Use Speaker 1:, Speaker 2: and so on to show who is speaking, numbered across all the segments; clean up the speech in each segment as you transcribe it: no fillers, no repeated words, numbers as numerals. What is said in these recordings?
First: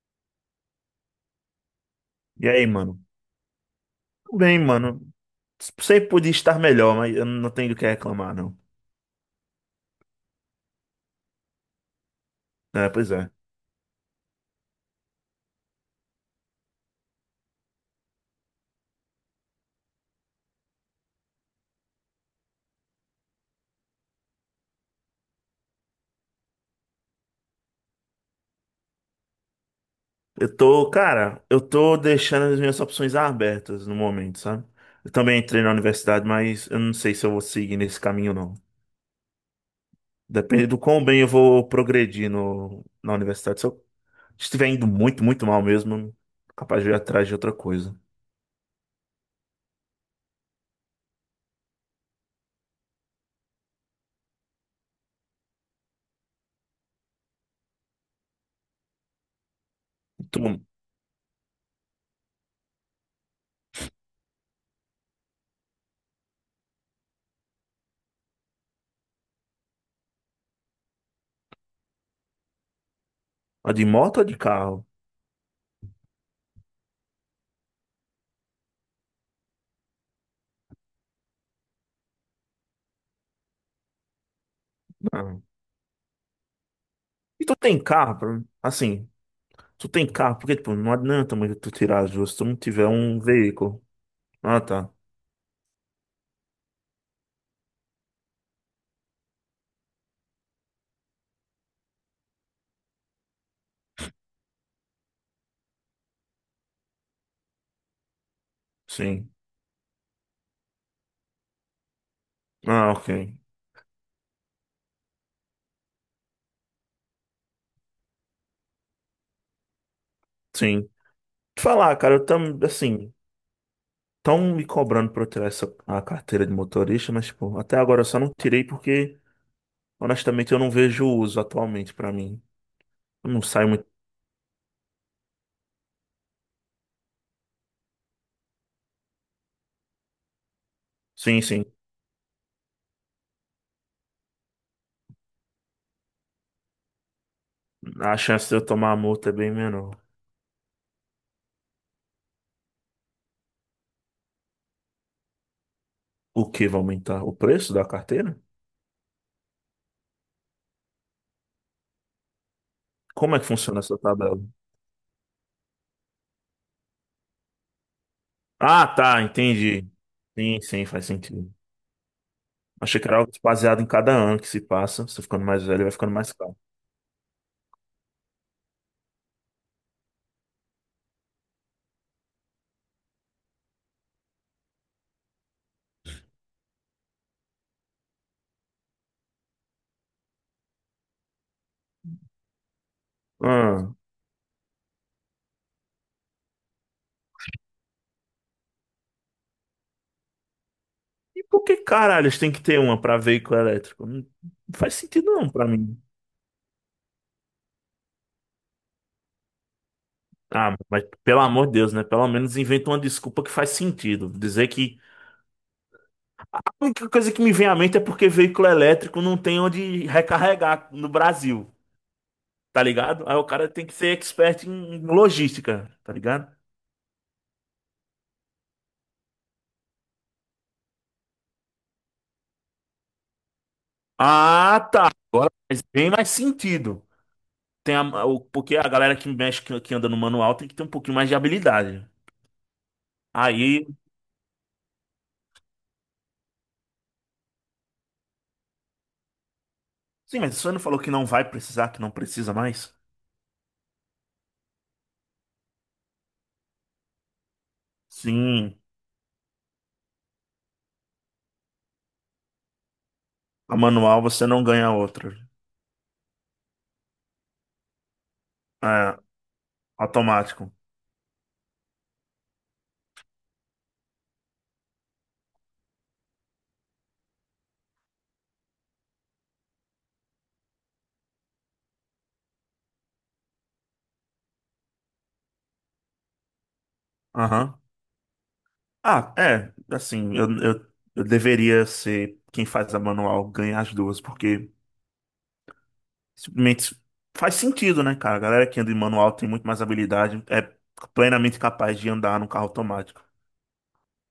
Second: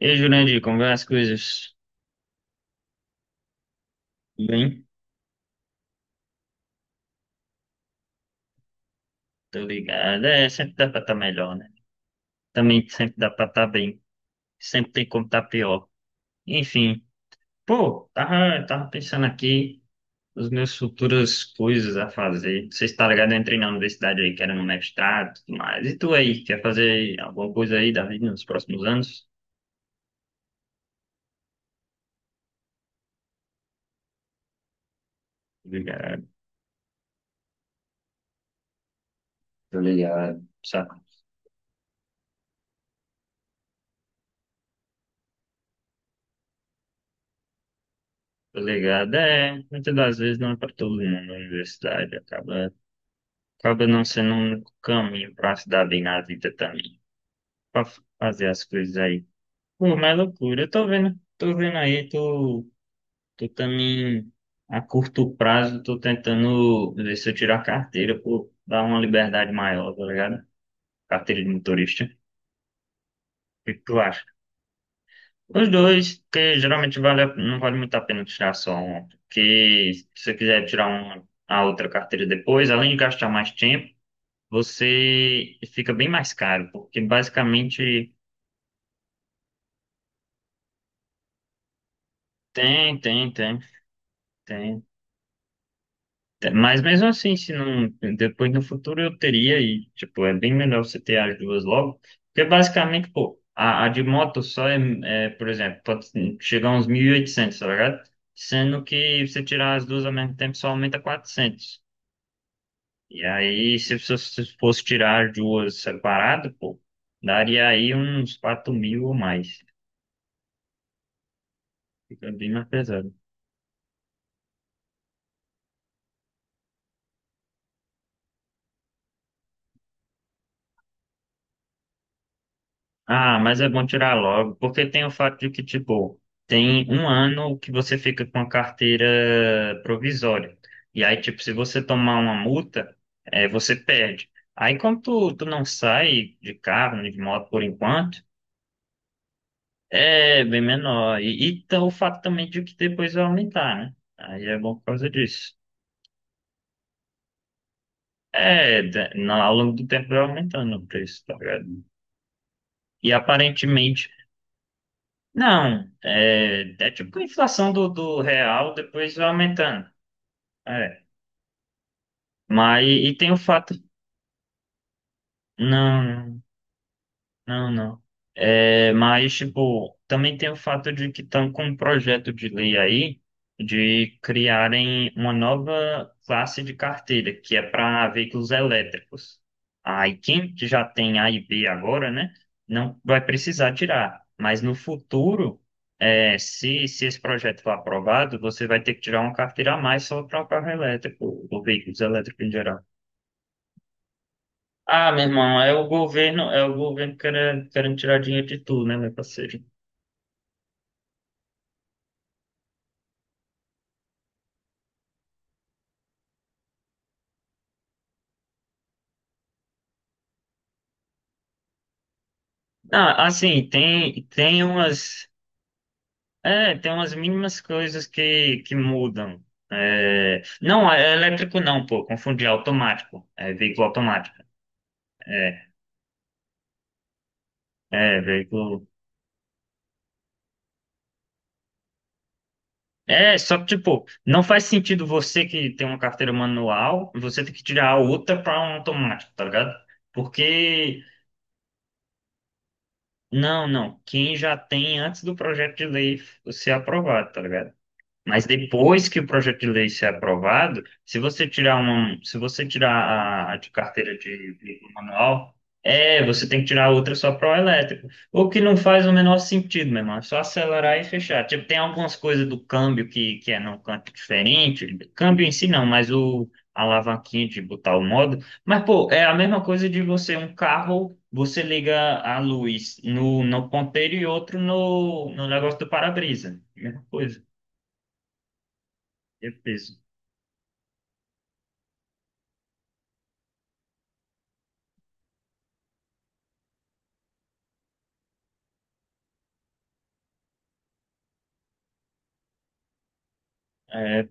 Speaker 1: E aí, Jurandir, como vão as coisas?
Speaker 2: E aí, mano? Tudo
Speaker 1: Tudo
Speaker 2: bem,
Speaker 1: bem,
Speaker 2: mano. Sempre podia estar melhor, mas eu não tenho do que reclamar, não.
Speaker 1: tô ligado. É, sempre dá pra estar melhor, né? Também
Speaker 2: É, pois
Speaker 1: sempre dá
Speaker 2: é.
Speaker 1: pra estar bem. Sempre tem como estar pior. Enfim, pô, tava pensando aqui nas minhas futuras coisas a fazer. Você está ligado? Eu entrei na universidade aí, querendo um mestrado e tudo mais. E tu aí, quer fazer alguma coisa aí da vida nos próximos anos?
Speaker 2: Eu tô, cara, eu tô deixando as minhas opções abertas no momento, sabe? Eu também entrei
Speaker 1: Tô
Speaker 2: na universidade,
Speaker 1: ligado.
Speaker 2: mas eu não sei se eu vou seguir nesse caminho, não.
Speaker 1: Tô ligado.
Speaker 2: Depende do
Speaker 1: Sabe?
Speaker 2: quão bem eu vou progredir na universidade. Se eu estiver indo muito, muito mal mesmo, capaz de eu ir atrás de outra coisa.
Speaker 1: Tô ligado. É, muitas das vezes não é pra todo mundo na universidade, acaba. Acaba não sendo um único caminho pra se dar bem na vida também. Pra fazer as coisas aí. Pô, mas é
Speaker 2: E tu,
Speaker 1: loucura. Eu tô vendo aí, tô, tô também a curto prazo, tô tentando ver se eu tiro a carteira, pô, dar uma liberdade maior, tá ligado? Carteira de motorista. O
Speaker 2: a
Speaker 1: que que
Speaker 2: de
Speaker 1: tu
Speaker 2: moto
Speaker 1: acha?
Speaker 2: ou de carro?
Speaker 1: Os dois, porque geralmente vale, não vale muito a pena tirar só uma. Porque se você quiser tirar uma, a outra carteira depois, além de gastar mais tempo,
Speaker 2: Não.
Speaker 1: você fica bem mais caro, porque
Speaker 2: E tu tem
Speaker 1: basicamente
Speaker 2: carro? Assim. Tu tem carro, porque, tipo, não adianta muito tu tirar as duas se tu não tiver
Speaker 1: tem,
Speaker 2: um
Speaker 1: tem, tem,
Speaker 2: veículo. Ah,
Speaker 1: tem.
Speaker 2: tá.
Speaker 1: Tem. Mas mesmo assim, se não, depois no futuro eu teria e, tipo, é bem melhor você ter as duas logo, porque basicamente, pô, a de moto só é, é, por exemplo, pode chegar a uns 1.800, tá ligado? Sendo que
Speaker 2: Sim.
Speaker 1: você tirar as duas ao mesmo tempo só aumenta 400.
Speaker 2: Ah, ok.
Speaker 1: E aí, se fosse tirar as duas separado pô, daria aí uns 4.000 ou mais.
Speaker 2: Sim. Te falar, cara,
Speaker 1: Fica bem mais
Speaker 2: assim,
Speaker 1: pesado.
Speaker 2: tão me cobrando pra eu tirar a carteira de motorista, mas, tipo, até agora eu só não tirei porque, honestamente, eu não vejo o uso atualmente pra mim. Eu
Speaker 1: Ah,
Speaker 2: não
Speaker 1: mas é
Speaker 2: saio muito.
Speaker 1: bom tirar logo, porque tem o fato de que, tipo, tem um ano que você fica com a carteira provisória. E aí, tipo,
Speaker 2: Sim,
Speaker 1: se
Speaker 2: sim.
Speaker 1: você tomar uma multa, é, você perde. Aí, como tu não sai de carro, nem de moto por
Speaker 2: A
Speaker 1: enquanto,
Speaker 2: chance de eu tomar a multa é bem menor.
Speaker 1: é bem menor. E tá o fato também de que depois vai aumentar, né? Aí é bom por causa disso.
Speaker 2: O que vai aumentar? O preço da carteira?
Speaker 1: É, ao longo do tempo vai aumentando o preço, tá ligado? E
Speaker 2: Como é que funciona essa
Speaker 1: aparentemente.
Speaker 2: tabela?
Speaker 1: Não, é, tipo a inflação do real
Speaker 2: Ah,
Speaker 1: depois
Speaker 2: tá,
Speaker 1: vai
Speaker 2: entendi.
Speaker 1: aumentando.
Speaker 2: Sim, sim,
Speaker 1: É.
Speaker 2: faz sentido.
Speaker 1: Mas
Speaker 2: Achei que
Speaker 1: e
Speaker 2: era algo
Speaker 1: tem o fato.
Speaker 2: baseado em cada ano que se passa. Você ficando mais velho, vai ficando mais
Speaker 1: Não.
Speaker 2: caro.
Speaker 1: Não, não. É, mas, tipo, também tem o fato de que estão com um projeto de lei aí de criarem uma nova classe de carteira, que é para veículos elétricos. Aí, quem já tem A e B agora, né, não vai precisar
Speaker 2: Ah,
Speaker 1: tirar. Mas no futuro, é, se esse projeto for aprovado, você vai ter que tirar uma carteira a mais só para o carro
Speaker 2: e
Speaker 1: elétrico, ou
Speaker 2: por que
Speaker 1: veículos
Speaker 2: caralho eles
Speaker 1: elétricos em
Speaker 2: têm que
Speaker 1: geral.
Speaker 2: ter uma pra veículo elétrico? Não, não faz
Speaker 1: Ah, meu
Speaker 2: sentido não
Speaker 1: irmão,
Speaker 2: pra mim.
Speaker 1: é o governo querendo, querendo tirar dinheiro de tudo, né, meu parceiro?
Speaker 2: Ah, mas pelo amor de Deus, né? Pelo menos inventa uma desculpa que faz sentido. Dizer que a única coisa que me vem à mente é porque veículo elétrico não tem onde recarregar no Brasil, tá
Speaker 1: Ah,
Speaker 2: ligado? Aí o
Speaker 1: assim,
Speaker 2: cara tem que ser
Speaker 1: tem
Speaker 2: expert em
Speaker 1: umas,
Speaker 2: logística, tá ligado?
Speaker 1: é, tem umas mínimas coisas que mudam. É, não, é elétrico não, pô, confundi, é automático, é veículo automático,
Speaker 2: Ah, tá. Agora
Speaker 1: é,
Speaker 2: faz bem mais sentido. Porque
Speaker 1: veículo.
Speaker 2: a galera que mexe, que anda no manual tem que ter um pouquinho mais de habilidade.
Speaker 1: É, só que,
Speaker 2: Aí,
Speaker 1: tipo, não faz sentido você que tem uma carteira manual, você ter que tirar a outra para um automático, tá ligado?
Speaker 2: sim, mas você não falou
Speaker 1: Porque
Speaker 2: que não vai precisar, que não precisa mais?
Speaker 1: Não, não. Quem já tem antes do projeto de lei ser aprovado, tá ligado? Mas
Speaker 2: Sim,
Speaker 1: depois que o projeto de lei ser aprovado, se você tirar a de
Speaker 2: a
Speaker 1: carteira
Speaker 2: manual você
Speaker 1: de
Speaker 2: não ganha
Speaker 1: veículo
Speaker 2: outra.
Speaker 1: manual, é, você tem que tirar outra só para o elétrico. O que não faz o
Speaker 2: É,
Speaker 1: menor sentido, meu irmão. É só
Speaker 2: automático.
Speaker 1: acelerar e fechar. Tipo, tem algumas coisas do câmbio que é num canto diferente. Câmbio em si não, mas o a alavanquinha de botar o modo. Mas, pô, é a mesma coisa de você, um carro, você liga a luz no ponteiro e outro no negócio do para-brisa. Mesma coisa.
Speaker 2: Aham. Ah,
Speaker 1: É.
Speaker 2: é, assim, eu deveria ser quem faz a manual ganhar as duas, porque simplesmente faz sentido, né, cara? A galera que anda em manual tem muito mais habilidade, é plenamente capaz de andar no carro automático.
Speaker 1: É,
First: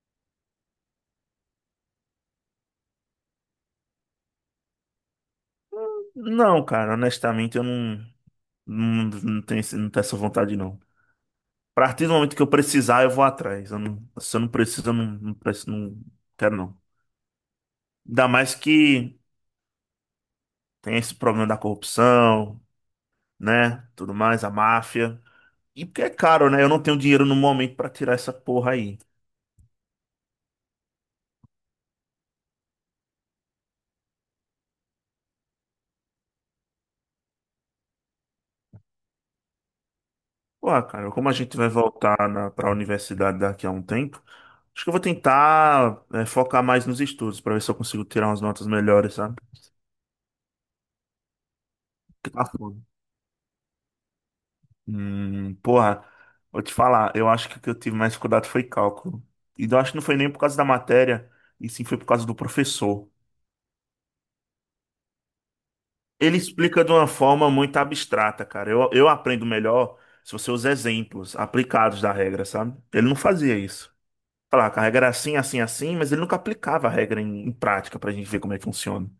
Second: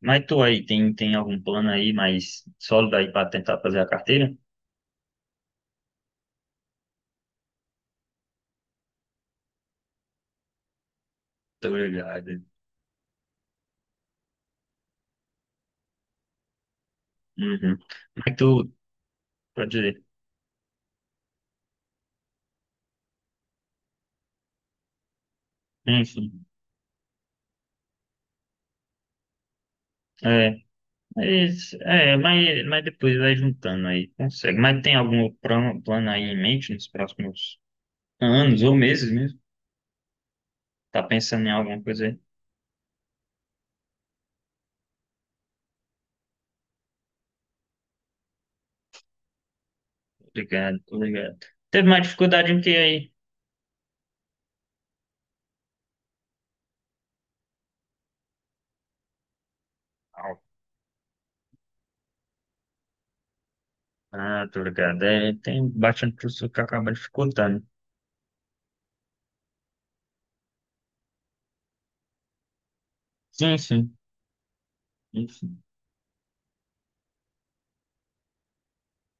Speaker 1: mas tu aí, tem algum plano aí mais sólido aí pra tentar fazer a carteira?
Speaker 2: Não, cara, honestamente, eu não. Não, não tem, não tem essa vontade, não.
Speaker 1: Tô
Speaker 2: A partir do momento que
Speaker 1: ligado.
Speaker 2: eu precisar, eu vou atrás. Eu não- se eu não preciso, eu não, não, não quero, não.
Speaker 1: Uhum.
Speaker 2: Ainda
Speaker 1: Mas
Speaker 2: mais
Speaker 1: tu,
Speaker 2: que
Speaker 1: pode dizer,
Speaker 2: tem esse problema da corrupção, né? Tudo mais, a máfia. E porque é
Speaker 1: enfim,
Speaker 2: caro, né? Eu não tenho dinheiro no momento pra tirar essa porra aí.
Speaker 1: é, mas depois vai juntando aí, consegue. Mas tem algum plano aí em mente nos próximos anos ou meses mesmo?
Speaker 2: Pô,
Speaker 1: Tá
Speaker 2: cara, como a
Speaker 1: pensando em
Speaker 2: gente vai
Speaker 1: alguma coisa aí?
Speaker 2: voltar pra universidade daqui a um tempo, acho que eu vou tentar, é, focar mais nos estudos pra ver se eu consigo tirar umas notas melhores, sabe?
Speaker 1: Tô ligado, tô ligado. Teve mais
Speaker 2: Porque tá
Speaker 1: dificuldade em que
Speaker 2: foda.
Speaker 1: aí?
Speaker 2: Porra, vou te falar, eu acho que o que eu tive mais dificuldade foi cálculo. E eu acho que não foi nem por causa da matéria, e sim foi por causa do professor.
Speaker 1: Ah, tô ligado. É, tem bastante
Speaker 2: Ele
Speaker 1: pessoa que
Speaker 2: explica de
Speaker 1: acaba
Speaker 2: uma forma
Speaker 1: dificultando.
Speaker 2: muito abstrata, cara. Eu aprendo melhor se você usa exemplos aplicados da regra, sabe? Ele não fazia
Speaker 1: Sim,
Speaker 2: isso.
Speaker 1: sim.
Speaker 2: Falar que a regra era assim, assim,
Speaker 1: Enfim.
Speaker 2: assim, mas ele nunca aplicava a regra em prática pra gente ver como é que funciona. O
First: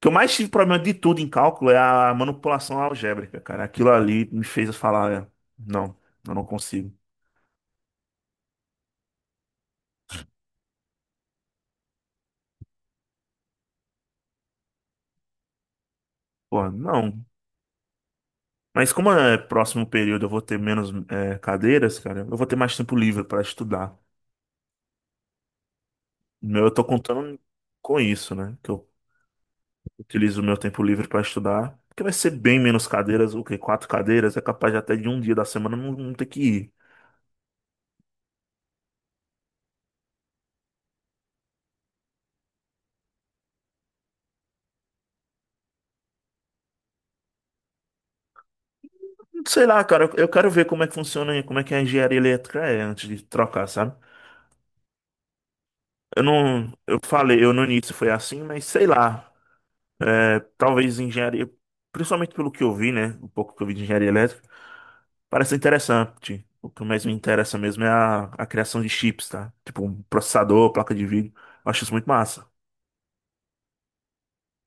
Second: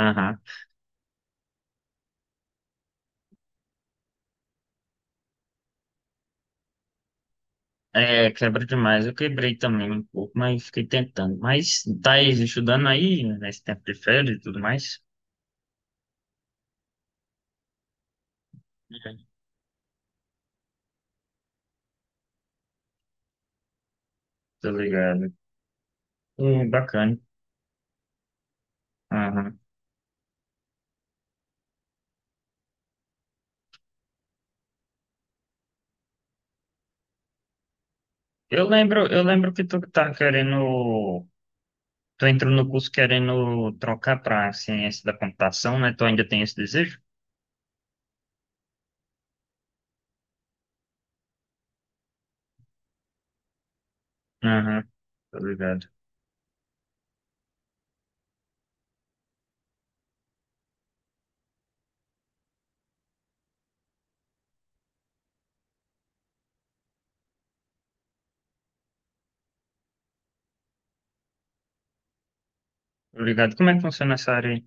Speaker 2: que eu mais tive problema de tudo em cálculo é a manipulação algébrica, cara. Aquilo ali me fez falar, é, não, eu não consigo.
Speaker 1: É, quebra demais. Eu quebrei também um pouco, mas fiquei tentando. Mas tá aí, estudando aí, né, nesse tempo de férias e tudo mais.
Speaker 2: Pô, não. Mas como
Speaker 1: Uhum.
Speaker 2: é próximo período eu vou ter menos é, cadeiras, cara, eu vou ter mais tempo livre para estudar.
Speaker 1: Tô ligado.
Speaker 2: Meu, eu tô
Speaker 1: Bacana.
Speaker 2: contando com isso, né? Que eu
Speaker 1: Aham.
Speaker 2: utilizo o meu tempo livre para estudar, porque vai ser bem menos cadeiras, o quê? Quatro cadeiras, é capaz de até de um dia da semana não, não ter que ir.
Speaker 1: Eu lembro que tu tá querendo. Tu entrou no curso querendo trocar pra ciência da computação, né? Tu ainda tem esse desejo?
Speaker 2: Sei lá, cara, eu quero ver como é que funciona, como é que é a engenharia elétrica é antes de trocar, sabe?
Speaker 1: Aham, tô ligado.
Speaker 2: Eu falei, eu no início foi assim, mas sei lá, é, talvez engenharia, principalmente pelo que eu vi, né? O pouco que eu vi de engenharia elétrica. Parece interessante. O que mais me interessa mesmo é a criação de chips, tá? Tipo, um processador, placa de vídeo. Eu acho isso muito massa.
Speaker 1: Tô ligado. Como é que funciona essa área aí?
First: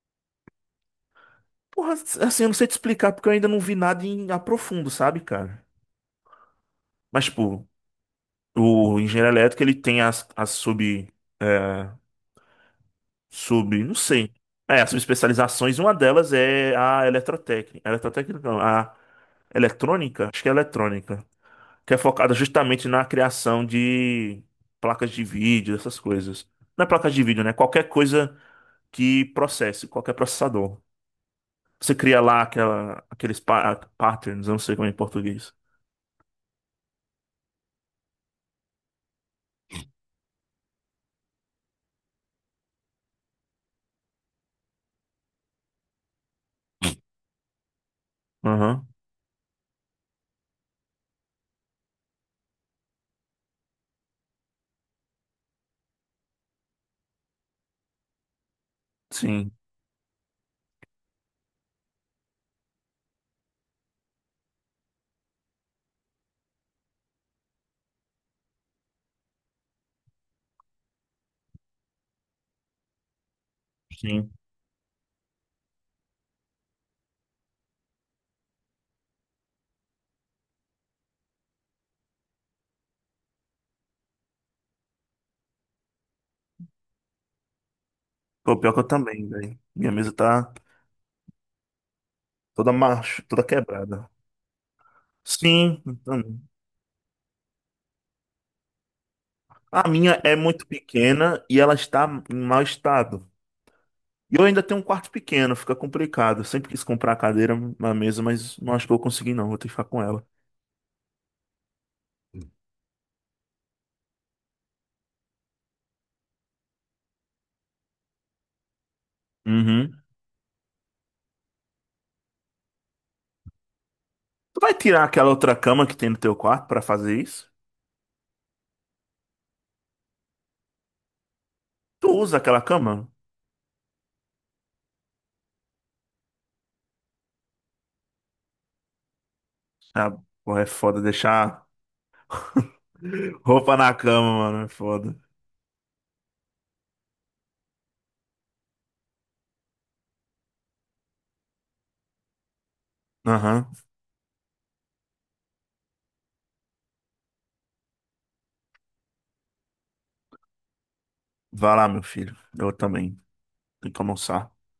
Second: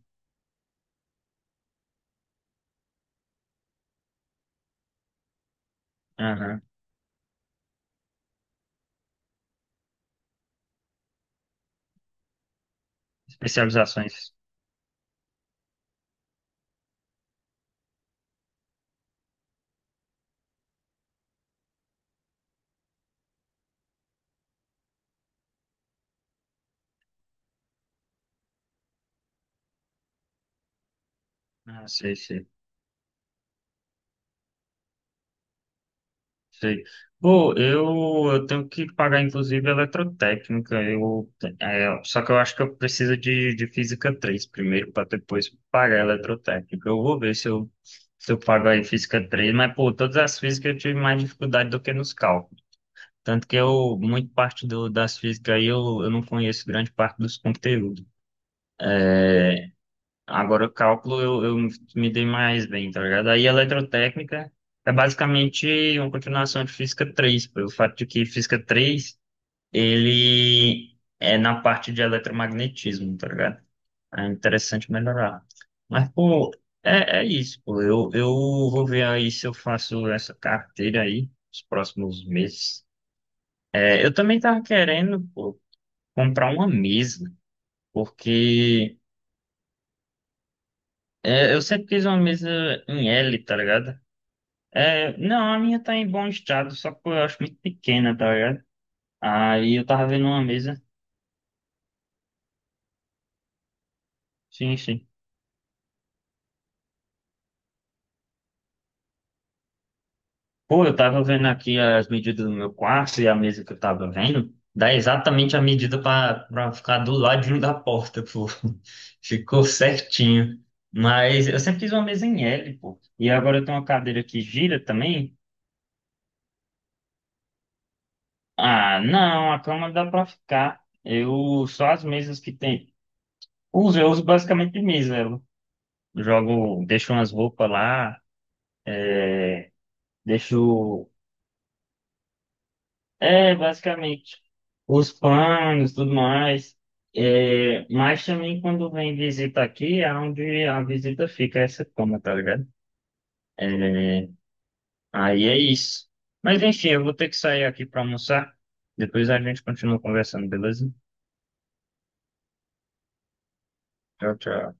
Speaker 2: Porra, assim, eu não sei te explicar porque eu ainda não vi nada em a profundo, sabe, cara?
Speaker 1: Aham.
Speaker 2: Mas, tipo, o engenheiro elétrico, ele tem as sub... é, sub... não
Speaker 1: Especializações.
Speaker 2: sei. É, as subespecializações. Uma delas é a eletrotécnica. Eletrotécnica, não. A eletrônica? Acho que é eletrônica. Que é focada justamente na criação de placas de vídeo, essas coisas. Não é placas de vídeo, né? Qualquer coisa que processe, qualquer processador.
Speaker 1: Ah,
Speaker 2: Você
Speaker 1: sei,
Speaker 2: cria lá
Speaker 1: sei.
Speaker 2: aquela, aqueles patterns, eu não sei como é em português.
Speaker 1: Sei. Pô, eu tenho que pagar, inclusive, eletrotécnica. Eu, é, só que eu acho que eu preciso de Física III primeiro, para depois pagar a eletrotécnica. Eu vou ver se eu, se eu pago aí
Speaker 2: Aham.
Speaker 1: Física III mas, pô, todas as físicas eu tive mais dificuldade do que nos cálculos. Tanto que eu, muito parte das físicas aí, eu não conheço grande parte dos conteúdos.
Speaker 2: Sim,
Speaker 1: É, agora, o cálculo eu me dei mais bem, tá ligado? Aí, eletrotécnica é basicamente uma continuação de Física III pelo fato de que Física III ele é na parte de eletromagnetismo, tá ligado? É
Speaker 2: sim.
Speaker 1: interessante melhorar. Mas, pô, é isso, pô. Eu vou ver aí se eu faço essa carteira aí nos próximos meses. É, eu também tava querendo, pô, comprar uma mesa,
Speaker 2: Pô, pior que eu
Speaker 1: porque.
Speaker 2: também, velho. Minha mesa tá
Speaker 1: É, eu sempre quis uma mesa
Speaker 2: toda
Speaker 1: em
Speaker 2: marcha,
Speaker 1: L,
Speaker 2: toda
Speaker 1: tá ligado?
Speaker 2: quebrada.
Speaker 1: É, não, a
Speaker 2: Sim,
Speaker 1: minha tá em
Speaker 2: então,
Speaker 1: bom estado, só que eu acho muito pequena, tá ligado? Aí eu
Speaker 2: a
Speaker 1: tava
Speaker 2: minha
Speaker 1: vendo
Speaker 2: é
Speaker 1: uma
Speaker 2: muito
Speaker 1: mesa.
Speaker 2: pequena e ela está em mau estado. E eu ainda
Speaker 1: Sim,
Speaker 2: tenho um
Speaker 1: sim.
Speaker 2: quarto pequeno, fica complicado. Eu sempre quis comprar a cadeira, uma mesa, mas não acho que eu vou conseguir, não. Vou ter que ficar com ela.
Speaker 1: Pô, eu tava vendo aqui as medidas do meu quarto e a mesa que eu tava vendo. Dá exatamente a medida pra ficar do ladinho da porta, pô. Ficou
Speaker 2: Uhum.
Speaker 1: certinho. Mas eu sempre quis uma mesa em L, pô. E agora eu tenho uma cadeira que
Speaker 2: Tu vai
Speaker 1: gira
Speaker 2: tirar aquela
Speaker 1: também.
Speaker 2: outra cama que tem no teu quarto pra fazer isso?
Speaker 1: Ah, não, a cama dá pra ficar. Eu só as
Speaker 2: Tu usa
Speaker 1: mesas que
Speaker 2: aquela
Speaker 1: tem.
Speaker 2: cama?
Speaker 1: Uso, eu uso basicamente Miserlo. Jogo, deixo umas roupas lá,
Speaker 2: Ah, porra, é foda
Speaker 1: deixo.
Speaker 2: deixar
Speaker 1: É,
Speaker 2: roupa na
Speaker 1: basicamente.
Speaker 2: cama, mano. É
Speaker 1: Os
Speaker 2: foda.
Speaker 1: panos, tudo mais. É, mas também quando vem visita aqui, é onde a visita fica, essa cama, tá ligado?
Speaker 2: Aham.
Speaker 1: É, aí é isso. Mas enfim, eu vou ter que sair aqui pra almoçar. Depois a gente continua conversando, beleza?
Speaker 2: Vai lá, meu filho. Eu também. Tenho que
Speaker 1: Tchau,
Speaker 2: almoçar.
Speaker 1: tchau.